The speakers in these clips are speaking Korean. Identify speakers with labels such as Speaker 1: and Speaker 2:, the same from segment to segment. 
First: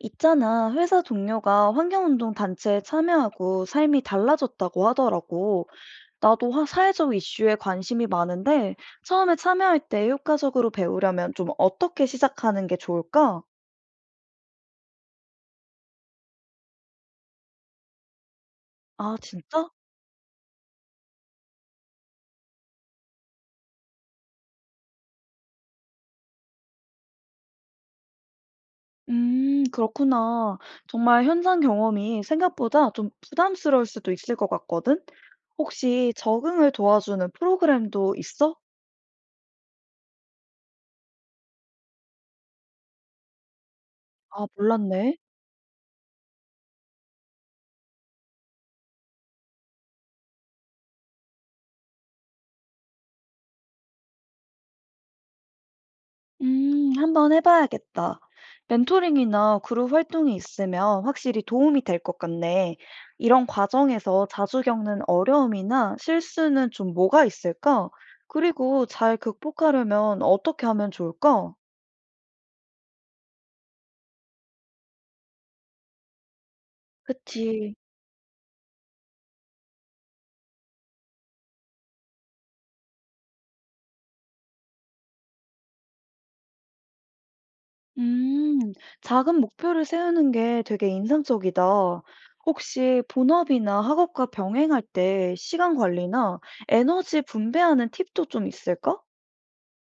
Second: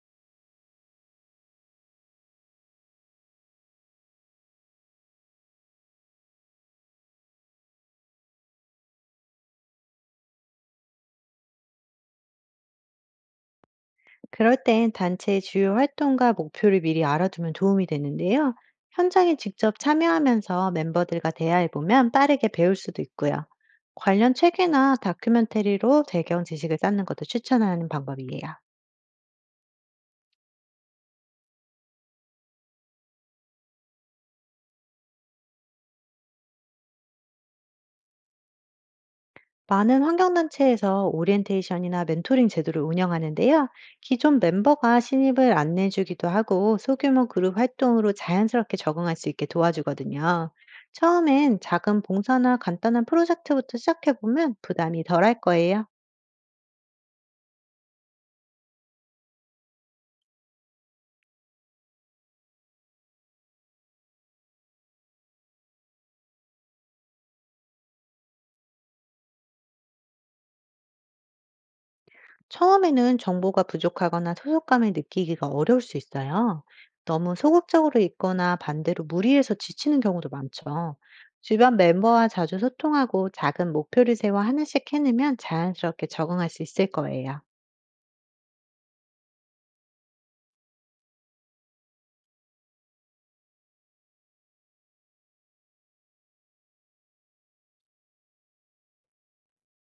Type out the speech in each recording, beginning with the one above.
Speaker 1: 있잖아, 회사 동료가 환경운동 단체에 참여하고 삶이 달라졌다고 하더라고. 나도 사회적 이슈에 관심이 많은데 처음에 참여할 때 효과적으로 배우려면 좀 어떻게 시작하는 게 좋을까?
Speaker 2: 그럴 땐 단체의 주요 활동과 목표를 미리 알아두면 도움이 되는데요.
Speaker 1: 아,
Speaker 2: 현장에
Speaker 1: 진짜?
Speaker 2: 직접 참여하면서 멤버들과 대화해보면 빠르게 배울 수도 있고요. 관련 책이나 다큐멘터리로 배경 지식을 쌓는 것도 추천하는 방법이에요.
Speaker 1: 그렇구나. 정말 현장 경험이 생각보다 좀 부담스러울 수도 있을 것 같거든? 혹시 적응을 도와주는 프로그램도 있어?
Speaker 2: 많은 환경단체에서 오리엔테이션이나 멘토링 제도를 운영하는데요. 기존
Speaker 1: 아,
Speaker 2: 멤버가
Speaker 1: 몰랐네.
Speaker 2: 신입을 안내해주기도 하고 소규모 그룹 활동으로 자연스럽게 적응할 수 있게 도와주거든요. 처음엔 작은 봉사나 간단한 프로젝트부터 시작해보면 부담이 덜할 거예요.
Speaker 1: 한번 해봐야겠다. 멘토링이나 그룹 활동이 있으면 확실히 도움이 될 것 같네. 이런 과정에서 자주 겪는 어려움이나 실수는 좀 뭐가 있을까? 그리고 잘 극복하려면 어떻게 하면 좋을까?
Speaker 2: 처음에는 정보가 부족하거나 소속감을 느끼기가 어려울 수 있어요. 너무
Speaker 1: 그치.
Speaker 2: 소극적으로 있거나 반대로 무리해서 지치는 경우도 많죠. 주변 멤버와 자주 소통하고 작은 목표를 세워 하나씩 해내면 자연스럽게 적응할 수 있을 거예요.
Speaker 1: 음, 작은 목표를 세우는 게 되게 인상적이다. 혹시 본업이나 학업과 병행할 때 시간 관리나 에너지 분배하는 팁도 좀 있을까?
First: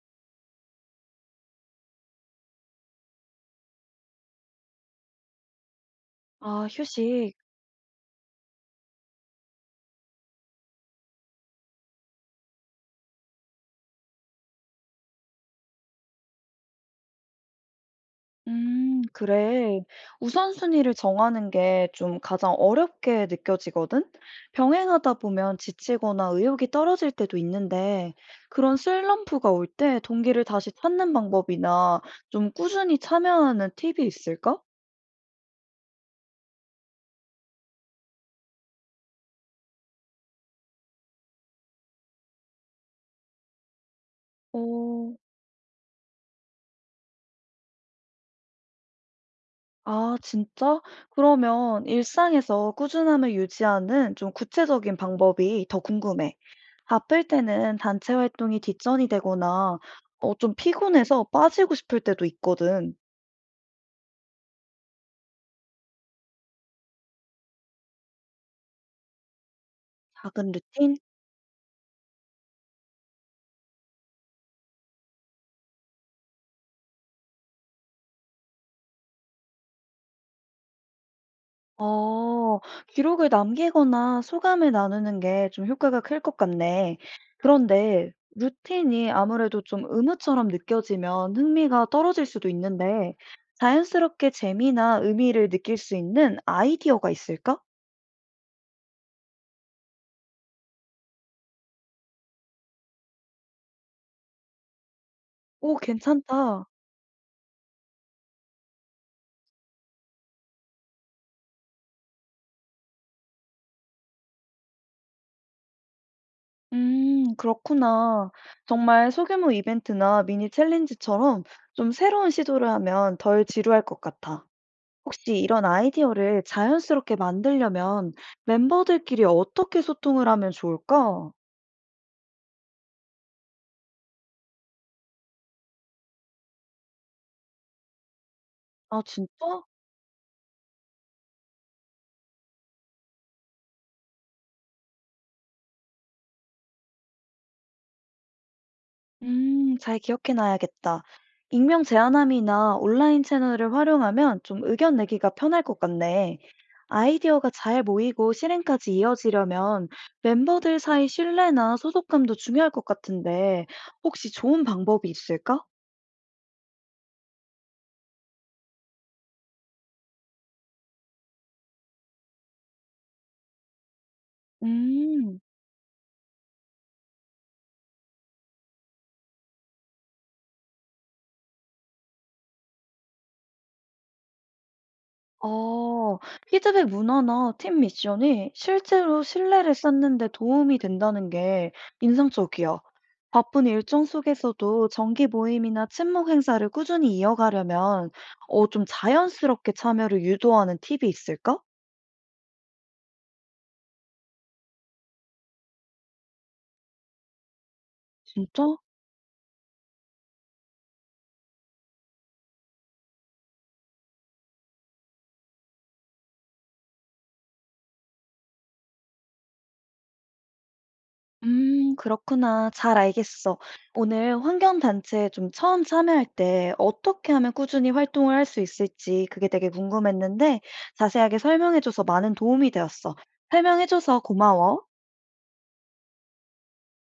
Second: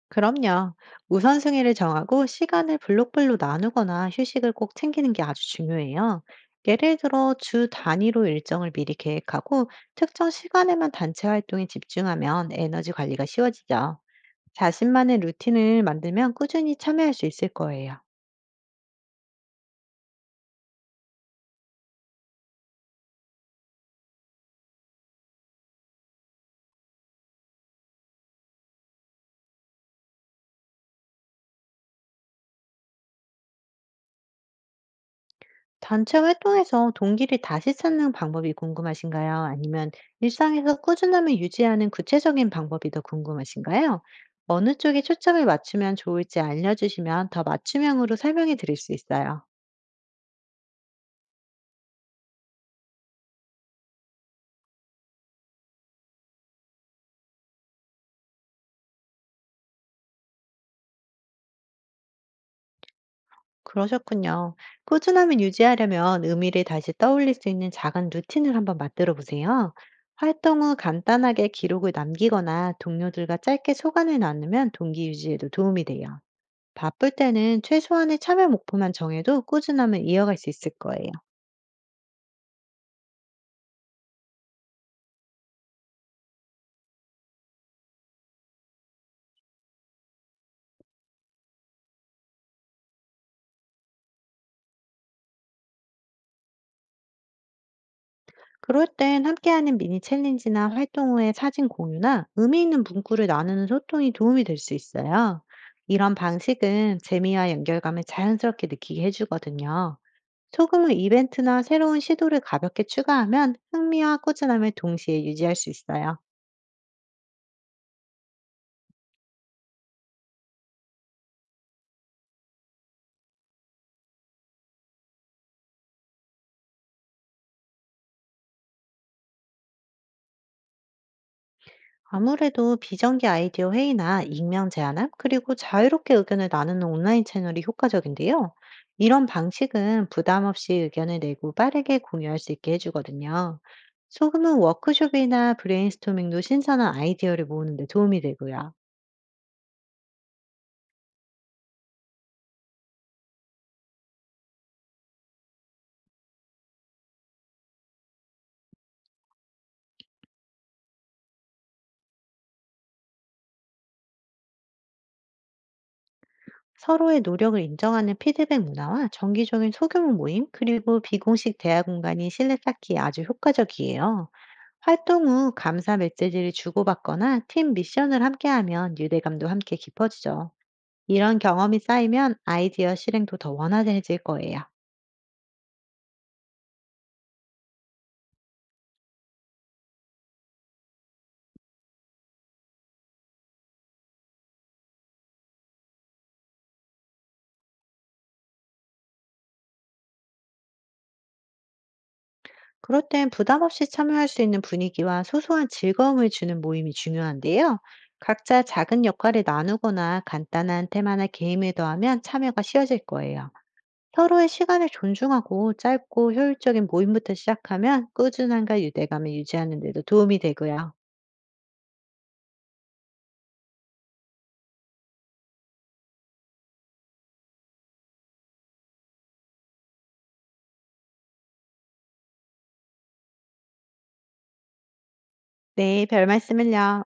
Speaker 2: 그럼요. 우선순위를 정하고 시간을 블록별로 나누거나 휴식을 꼭 챙기는 게 아주 중요해요.
Speaker 1: 아,
Speaker 2: 예를 들어
Speaker 1: 휴식.
Speaker 2: 주 단위로 일정을 미리 계획하고 특정 시간에만 단체 활동에 집중하면 에너지 관리가 쉬워지죠. 자신만의 루틴을 만들면 꾸준히 참여할 수 있을 거예요.
Speaker 1: 그래. 우선순위를 정하는 게 좀 가장 어렵게 느껴지거든? 병행하다 보면 지치거나 의욕이 떨어질 때도 있는데, 그런 슬럼프가 올 때 동기를 다시 찾는 방법이나 좀 꾸준히 참여하는 팁이 있을까?
Speaker 2: 단체 활동에서 동기를 다시 찾는 방법이 궁금하신가요? 아니면 일상에서 꾸준함을 유지하는 구체적인 방법이 더 궁금하신가요? 어느 쪽에
Speaker 1: 오.
Speaker 2: 초점을 맞추면 좋을지 알려주시면 더 맞춤형으로 설명해 드릴 수 있어요.
Speaker 1: 아, 진짜? 그러면 일상에서 꾸준함을 유지하는 좀 구체적인 방법이 더 궁금해. 바쁠 때는 단체 활동이 뒷전이 되거나 어, 좀 피곤해서 빠지고 싶을 때도 있거든.
Speaker 2: 그러셨군요. 꾸준함을 유지하려면 의미를 다시 떠올릴 수 있는 작은 루틴을 한번 만들어 보세요.
Speaker 1: 작은
Speaker 2: 활동 후
Speaker 1: 루틴?
Speaker 2: 간단하게 기록을 남기거나 동료들과 짧게 소감을 나누면 동기 유지에도 도움이 돼요. 바쁠 때는 최소한의 참여 목표만 정해도 꾸준함을 이어갈 수 있을 거예요.
Speaker 1: 어, 기록을 남기거나 소감을 나누는 게 좀 효과가 클 것 같네. 그런데 루틴이 아무래도 좀 의무처럼 느껴지면 흥미가 떨어질 수도 있는데 자연스럽게 재미나 의미를 느낄 수 있는 아이디어가 있을까?
Speaker 2: 그럴 땐 함께하는 미니 챌린지나 활동 후의 사진 공유나 의미 있는 문구를 나누는 소통이 도움이 될 수 있어요.
Speaker 1: 오,
Speaker 2: 이런
Speaker 1: 괜찮다.
Speaker 2: 방식은 재미와 연결감을 자연스럽게 느끼게 해주거든요. 소금은 이벤트나 새로운 시도를 가볍게 추가하면 흥미와 꾸준함을 동시에 유지할 수 있어요.
Speaker 1: 그렇구나. 정말 소규모 이벤트나 미니 챌린지처럼 좀 새로운 시도를 하면 덜 지루할 것 같아. 혹시 이런 아이디어를 자연스럽게 만들려면 멤버들끼리 어떻게 소통을 하면 좋을까?
Speaker 2: 아무래도 비정기 아이디어 회의나 익명 제안함, 그리고 자유롭게 의견을 나누는 온라인 채널이 효과적인데요.
Speaker 1: 아,
Speaker 2: 이런
Speaker 1: 진짜?
Speaker 2: 방식은 부담 없이 의견을 내고 빠르게 공유할 수 있게 해주거든요. 소금은 워크숍이나 브레인스토밍도 신선한 아이디어를 모으는 데 도움이 되고요.
Speaker 1: 잘 기억해 놔야겠다. 익명 제한함이나 온라인 채널을 활용하면 좀 의견 내기가 편할 것 같네. 아이디어가 잘 모이고 실행까지 이어지려면 멤버들 사이 신뢰나 소속감도 중요할 것 같은데 혹시 좋은 방법이 있을까?
Speaker 2: 서로의 노력을 인정하는 피드백 문화와 정기적인 소규모 모임, 그리고 비공식 대화 공간이 신뢰 쌓기에 아주 효과적이에요. 활동
Speaker 1: 음,
Speaker 2: 후 감사 메시지를 주고받거나 팀 미션을 함께하면 유대감도 함께 깊어지죠. 이런 경험이 쌓이면 아이디어 실행도 더 원활해질 거예요.
Speaker 1: 어, 피드백 문화나 팀 미션이 실제로 신뢰를 쌓는 데 도움이 된다는 게 인상적이야. 바쁜 일정 속에서도 정기 모임이나 친목 행사를 꾸준히 이어가려면 어, 좀 자연스럽게 참여를 유도하는 팁이 있을까?
Speaker 2: 그럴 땐 부담 없이 참여할 수 있는 분위기와 소소한 즐거움을 주는 모임이 중요한데요. 각자
Speaker 1: 진짜?
Speaker 2: 작은 역할을 나누거나 간단한 테마나 게임을 더하면 참여가 쉬워질 거예요. 서로의 시간을 존중하고 짧고 효율적인 모임부터 시작하면 꾸준함과 유대감을 유지하는 데도 도움이 되고요.
Speaker 1: 그렇구나. 잘 알겠어. 오늘 환경단체에 좀 처음 참여할 때 어떻게 하면 꾸준히 활동을 할 수 있을지 그게 되게 궁금했는데 자세하게 설명해줘서 많은 도움이 되었어. 설명해줘서 고마워.
Speaker 2: 네, 별 말씀을요.